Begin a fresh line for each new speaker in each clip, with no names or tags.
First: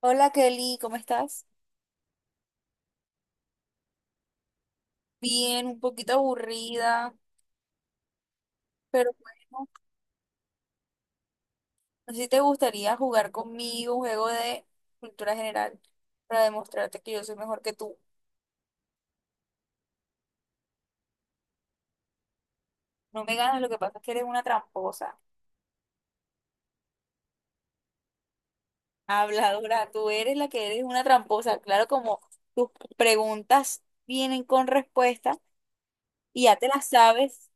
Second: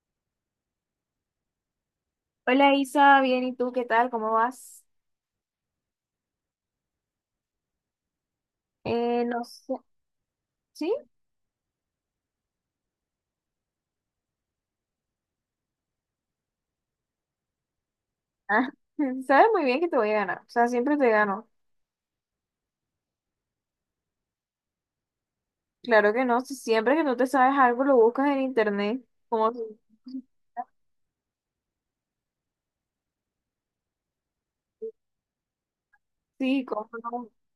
Hola Kelly, ¿cómo estás?
Hola Isa, bien, ¿y tú qué tal? ¿Cómo vas?
Bien, un poquito aburrida, pero
No
bueno,
sé. ¿Sí?
no sé si te gustaría jugar conmigo un juego de cultura general para demostrarte que yo soy mejor que tú.
Ah, Sabes muy bien que te voy a ganar, o sea, siempre te gano.
No me ganas, lo que pasa es que eres una tramposa,
Claro que no, si siempre que no te sabes algo lo buscas en internet, como si-
habladora, tú eres la que eres una tramposa. Claro, como tus preguntas vienen con respuesta y ya
sí,
te las
cómo no.
sabes.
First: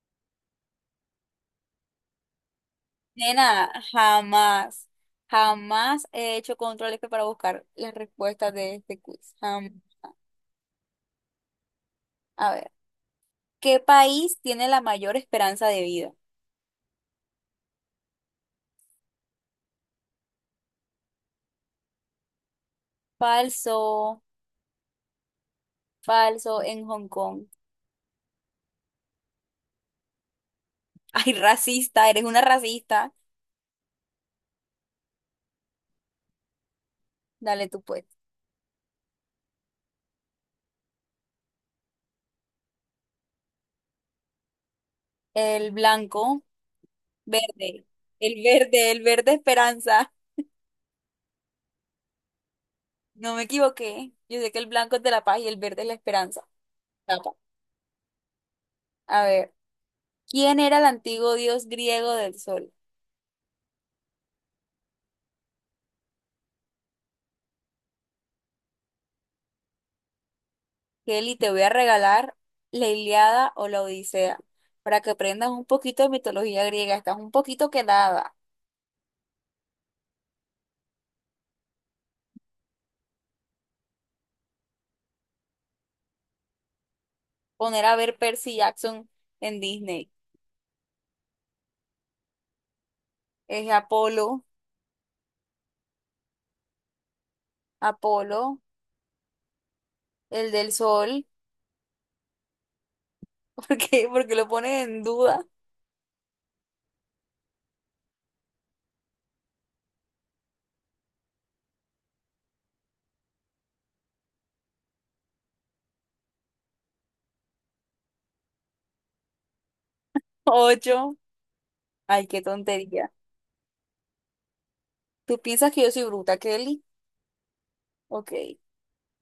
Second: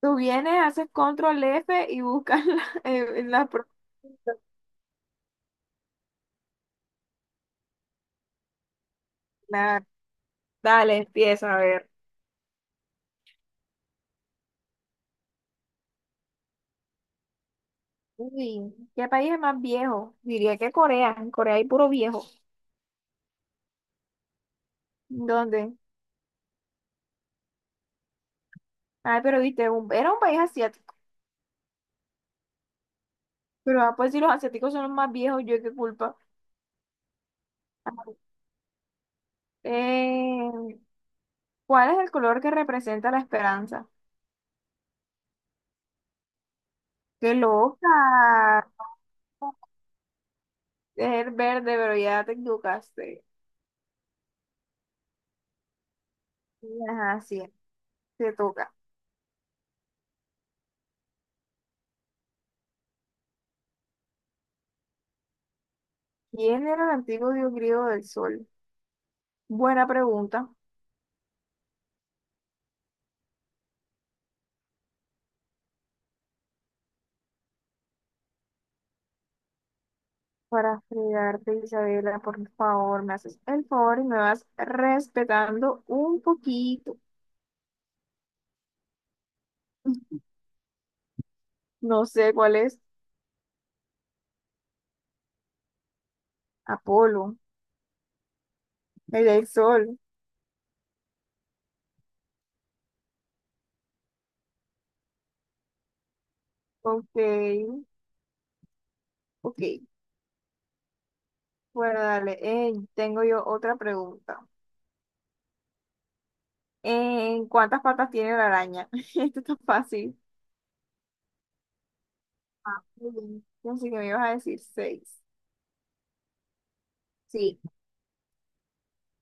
Tú vienes, haces control F y buscas la, en la pro-
Nena, jamás, jamás he hecho controles que para buscar las respuestas de este quiz. Jamás.
la- Dale, empieza a ver.
A ver. ¿Qué país tiene la mayor esperanza de vida?
Uy, ¿qué país es más viejo? Diría que Corea, en Corea hay puro viejo.
Falso,
¿Dónde?
falso en Hong Kong.
Ay, pero viste, era un país asiático.
Ay, racista, eres una racista.
Pero ah, pues si los asiáticos son los más viejos, ¿yo qué culpa?
Dale tú pues.
Eh, ¿Cuál es el color que representa la esperanza?
El blanco,
¡Qué
verde. El
loca!
verde, el verde esperanza.
Es el verde, pero ya te equivocaste.
No me equivoqué. Yo sé que el blanco es de la paz y el verde es la esperanza.
Ajá,
Tapa.
sí, te toca.
A ver, ¿quién era el antiguo dios griego del sol?
¿Quién era el antiguo dios griego del sol? Buena pregunta
Kelly, te voy a regalar la Ilíada o la Odisea para que aprendas un poquito de mitología griega. Estás un poquito quedada.
para fregarte, Isabela. Por favor, me haces el favor y me vas respetando un poquito.
Poner a ver Percy Jackson en Disney.
No sé cuál es.
Es Apolo,
Apolo,
Apolo,
el del sol.
el del sol. ¿Por qué? Porque lo pones en duda.
Ok, ok. Bueno, dale. Tengo yo otra pregunta. ¿En ¿Cuántas patas tiene la araña? Esto está fácil.
Ocho. Ay, qué
Ah,
tontería.
muy bien. Así que me ibas a decir seis.
¿Tú piensas que yo soy bruta, Kelly?
Sí.
Ok.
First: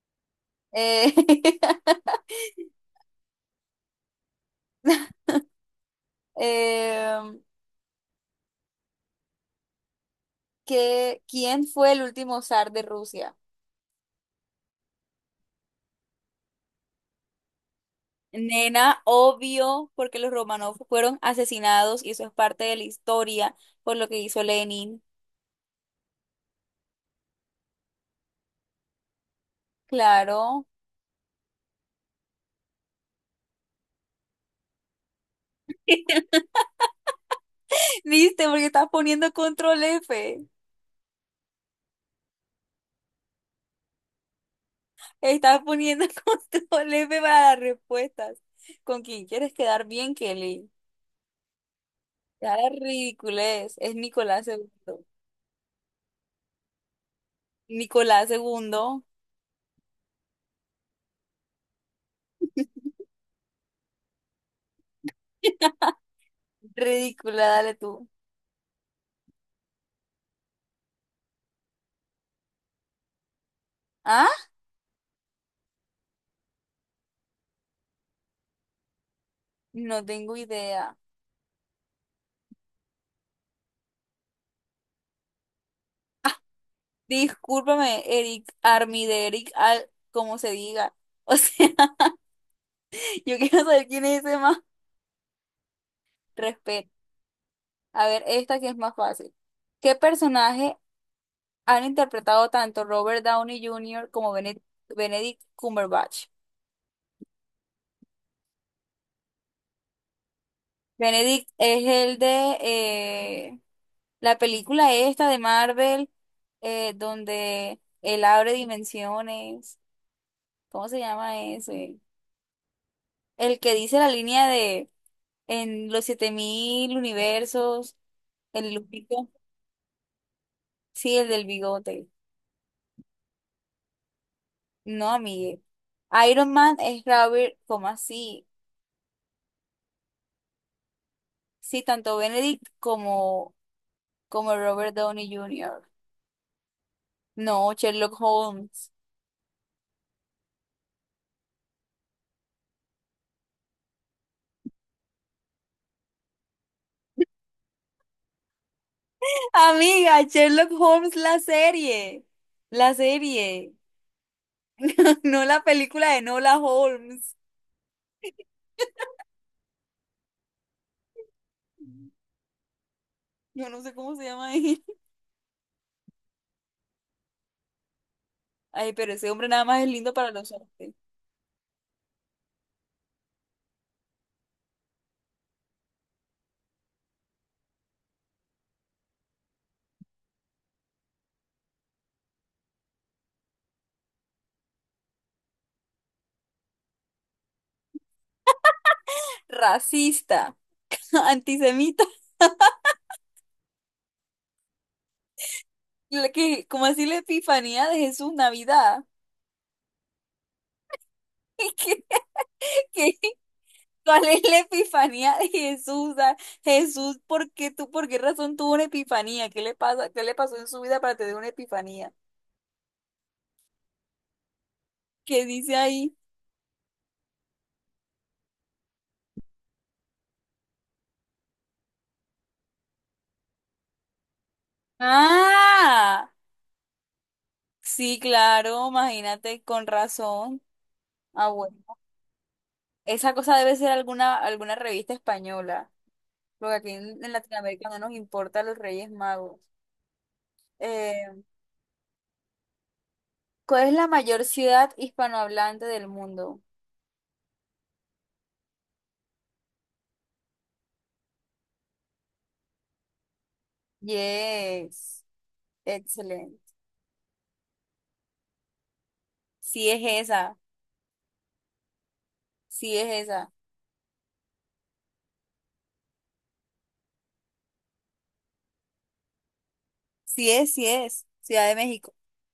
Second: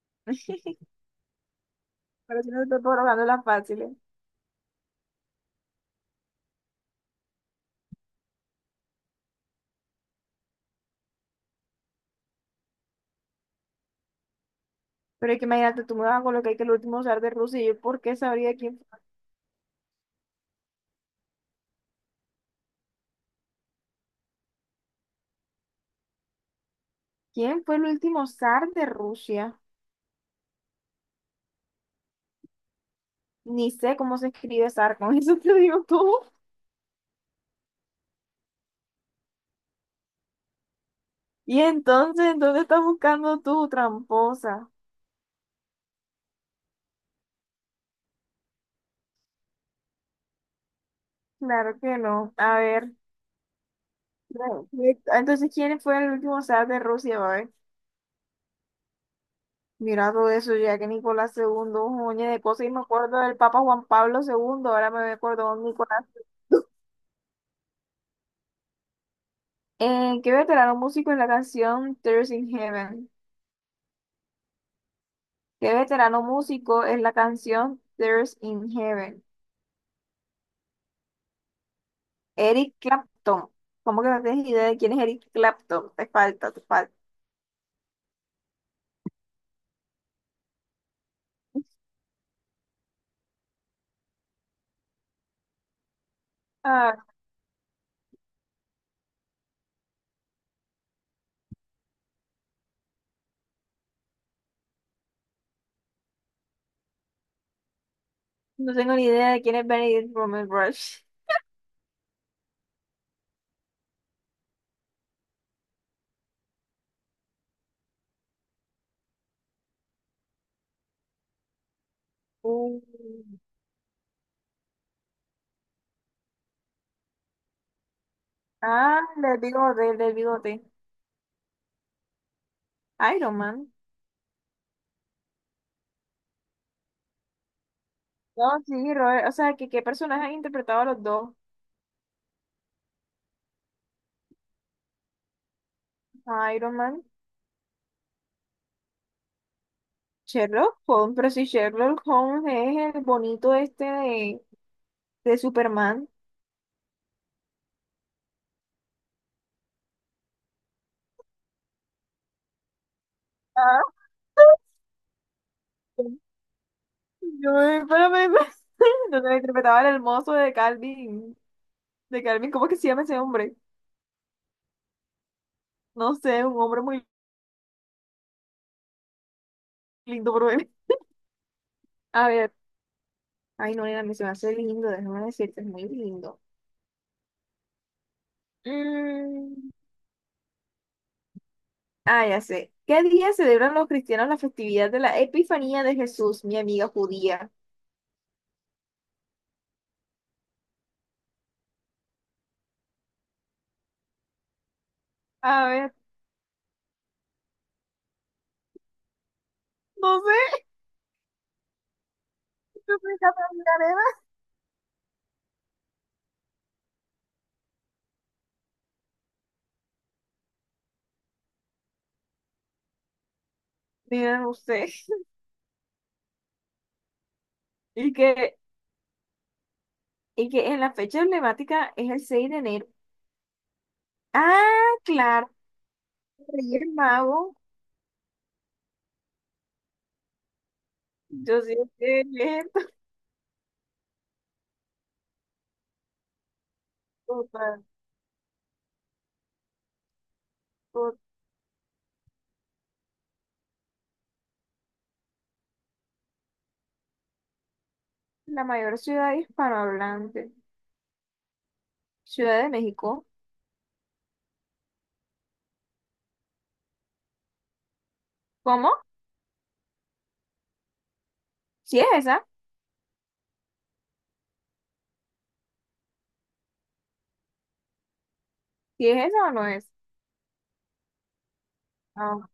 Pero
Eh,
si no te estoy colocando las fáciles.
em, ¿quién fue el último zar de Rusia?
Pero es que imagínate, tú me vas a colocar que el último zar de Rusia. ¿Y yo por qué sabría quién,
Nena, obvio, porque los Romanov fueron asesinados y eso es parte de la historia por lo que hizo Lenin.
quién fue el último zar de Rusia?
Claro.
Ni sé cómo se escribe zar, con eso te digo tú.
¿Viste? Porque estás poniendo control F.
Y entonces, ¿en ¿dónde estás buscando tú, tramposa?
Estás poniendo control F para las respuestas. ¿Con quién quieres quedar bien, Kelly?
Claro que no.
Ya
A
la
ver.
ridiculez. Es Nicolás
Bueno,
segundo,
entonces, ¿quién fue el último zar de Rusia, va?
Nicolás segundo.
Mira todo eso, ya que Nicolás segundo un montón de cosas, y me acuerdo del Papa Juan Pablo segundo, ahora me acuerdo de Nicolás.
Ridícula, dale tú.
¿Qué veterano músico es la canción Tears in Heaven?
¿Ah?
¿Qué veterano músico es la canción Tears in Heaven?
No tengo idea.
Eric Clapton. ¿Cómo que no tienes idea de quién es Eric Clapton? Te falta, te falta.
Discúlpame, Eric Armide, Eric Al, como se diga. O sea, yo quiero saber quién es ese más. Respeto.
Ah,
A ver, esta que es más fácil. ¿Qué personaje han interpretado tanto Robert Downey Jr. como Benedict Cumberbatch?
no tengo ni idea de quién es Benedict Cumberbatch.
Benedict es el de la película esta de Marvel, donde él abre dimensiones. ¿Cómo se llama ese?
Uh,
El que dice la línea de en los 7000 universos, el
Ah,
lupito.
del bigote, del bigote.
Sí, el del bigote.
Iron Man.
No, amigue. ¿Iron Man es Robert, como así?
No, sí, Robert, o sea, que qué personaje han interpretado a los dos.
Sí, tanto Benedict como, como Robert Downey Jr.
Iron Man,
No, Sherlock Holmes.
Sherlock Holmes, pero si Sherlock Holmes es el bonito este de Superman.
Amiga, Sherlock Holmes, la serie. La serie.
Ah,
No, la película de Nola Holmes.
Yo me, pero me- donde me interpretaba el hermoso de Calvin, de Calvin. ¿Cómo que se llama ese hombre?
Yo no sé cómo se llama ahí.
No sé, un hombre muy
Ay, pero ese hombre nada más es lindo para
lindo,
los hombres.
A ver, ay no, nena, me se me hace lindo, déjame decirte, es muy lindo. Mm, Ah, ya sé. ¿Qué día celebran los cristianos la festividad de la Epifanía de Jesús, mi amiga judía?
Racista, antisemita.
A ver,
¿Cómo así la epifanía de Jesús Navidad?
no sé, yo soy
¿Qué, qué?
Catalina.
¿Cuál es la epifanía de Jesús? Ah, Jesús, ¿por qué por qué razón tuvo una epifanía? ¿Qué le pasa? ¿Qué le pasó en su vida para tener una epifanía?
Mira usted.
¿Qué dice ahí?
Y que, y que en la fecha emblemática es el 6 de enero. Ah, claro,
Ah,
Reyes Mago.
sí, claro, imagínate, con razón. Ah,
Yo sí
bueno.
que es
Esa cosa debe ser alguna, alguna revista española, porque aquí en
total,
Latinoamérica no nos importa los Reyes Magos.
tot-
Eh, ¿Cuál es la mayor ciudad hispanohablante del mundo?
la mayor ciudad hispanohablante. Ciudad de México.
Yes, excelente.
¿Cómo?
Sí es esa,
¿Sí es esa?
sí es esa.
¿Sí es esa o no es?
Sí es, sí es. Ciudad de México.
Ah,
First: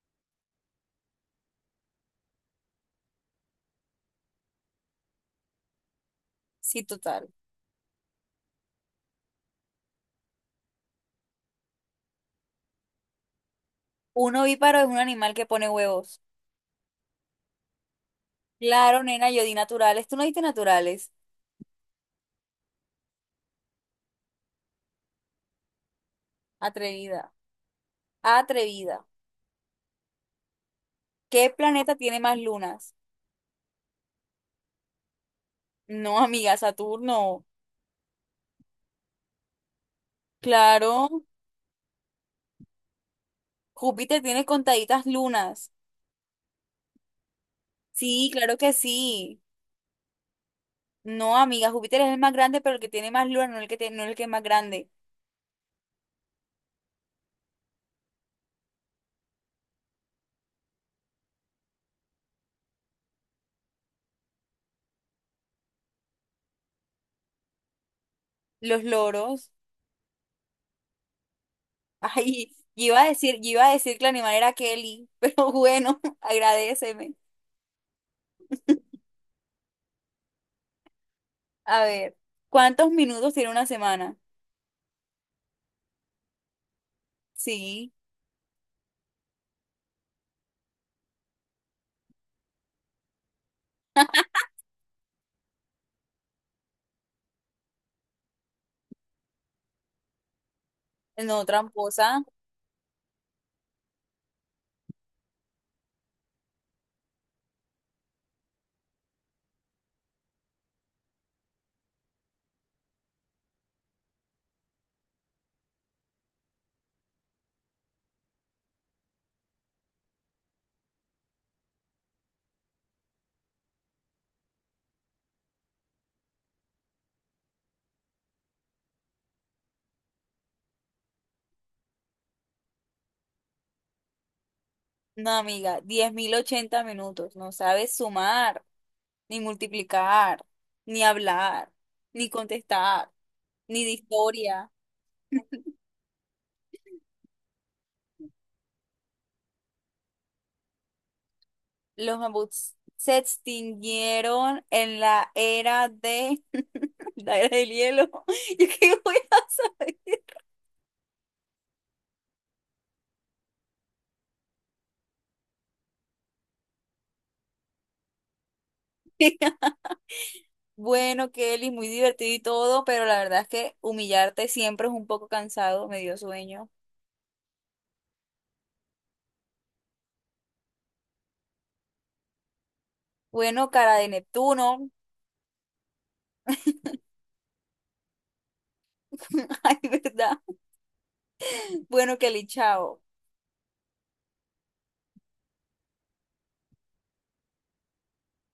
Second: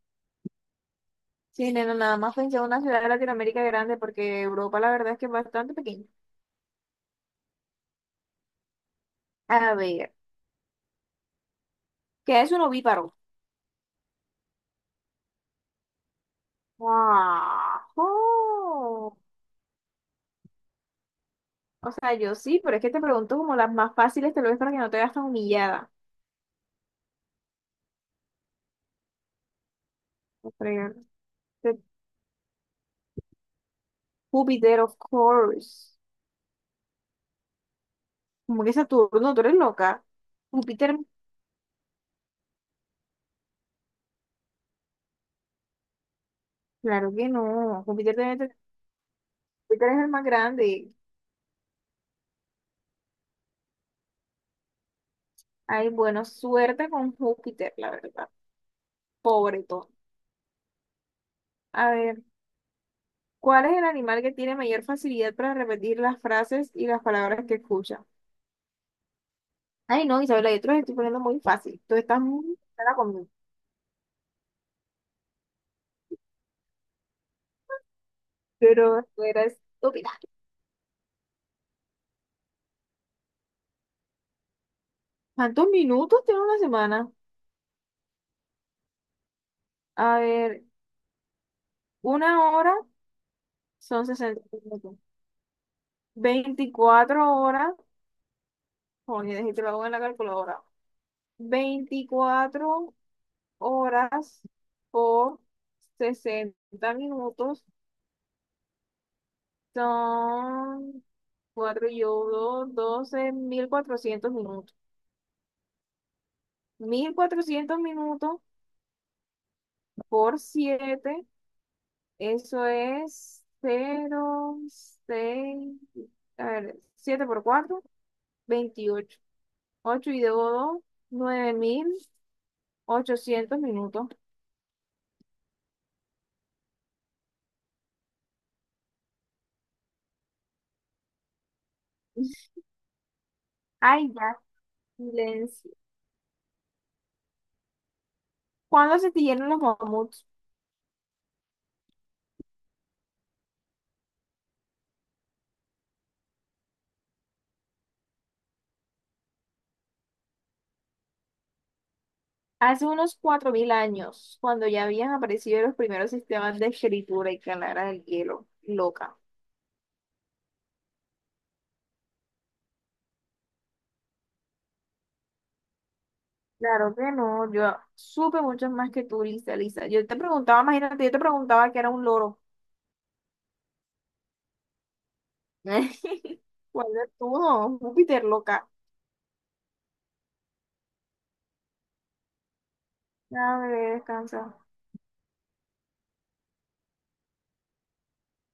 sí, nena, nada más pensé en una ciudad de Latinoamérica grande porque Europa la verdad es que es bastante pequeña.
Sí, total.
A ver, ¿qué es un ovíparo?
Un ovíparo es un animal que pone huevos. Claro,
¡Guau!
nena, yo di naturales. ¿Tú no diste naturales?
O sea, yo sí, pero es que te pregunto como las más fáciles, te lo ves para que no te veas tan humillada.
Atrevida, atrevida.
No fregar.
¿Qué
Este,
planeta tiene más lunas?
Júpiter, of course.
No, amiga, Saturno.
Como que Saturno, tú eres loca.
Claro,
Júpiter,
Júpiter tiene contaditas lunas.
claro que no.
Sí, claro que sí.
Júpiter es el más grande.
No, amiga, Júpiter es el más grande, pero el que tiene más lunas, no el que tiene, no el que es más grande.
Ay, bueno, suerte con Júpiter, la verdad. Pobre todo. A ver, ¿cuál es el animal que tiene mayor facilidad para repetir las frases y las palabras que escucha?
Los loros.
Ay, no, Isabela, yo te los estoy poniendo muy fácil. Tú estás
Ay,
muy
yo
mala
iba a
conmigo.
decir, yo iba a decir que el animal era Kelly, pero bueno, agradéceme.
Pero tú eres estúpida.
A ver, ¿cuántos minutos tiene una semana?
¿Cuántos minutos tiene una semana?
Sí,
A ver, una hora son 60 minutos. 24 horas, joder, si te lo hago en la calculadora.
no, tramposa.
24 horas por 60 minutos son 4 y uno, 12.400 minutos. 1.400 minutos por 7, eso es cero seis, a ver, 7 por 4 28, 8 y debo 9.800 minutos.
No, amiga, 10 080 minutos. No sabes sumar, ni multiplicar, ni hablar, ni contestar, ni de
Ay, ya,
historia.
silencio. ¿Cuándo se extinguieron los mamuts?
Los mamuts se extinguieron en la era de la era del hielo. ¿Yo qué voy a saber?
Hace unos 4.000 años, cuando ya habían aparecido los primeros sistemas de escritura y calara del hielo. Loca.
Bueno, Kelly, muy divertido y todo, pero la verdad es que humillarte siempre es un poco cansado, me dio sueño.
Claro que no, yo supe mucho más que tú, Lisa, Lisa. Yo te preguntaba, imagínate, yo te preguntaba que era un loro.
Bueno, cara de Neptuno.
¿Cuál es tú, no? Júpiter, loca.
Ay, ¿verdad? Bueno, Kelly, chao.
A ver, descansa.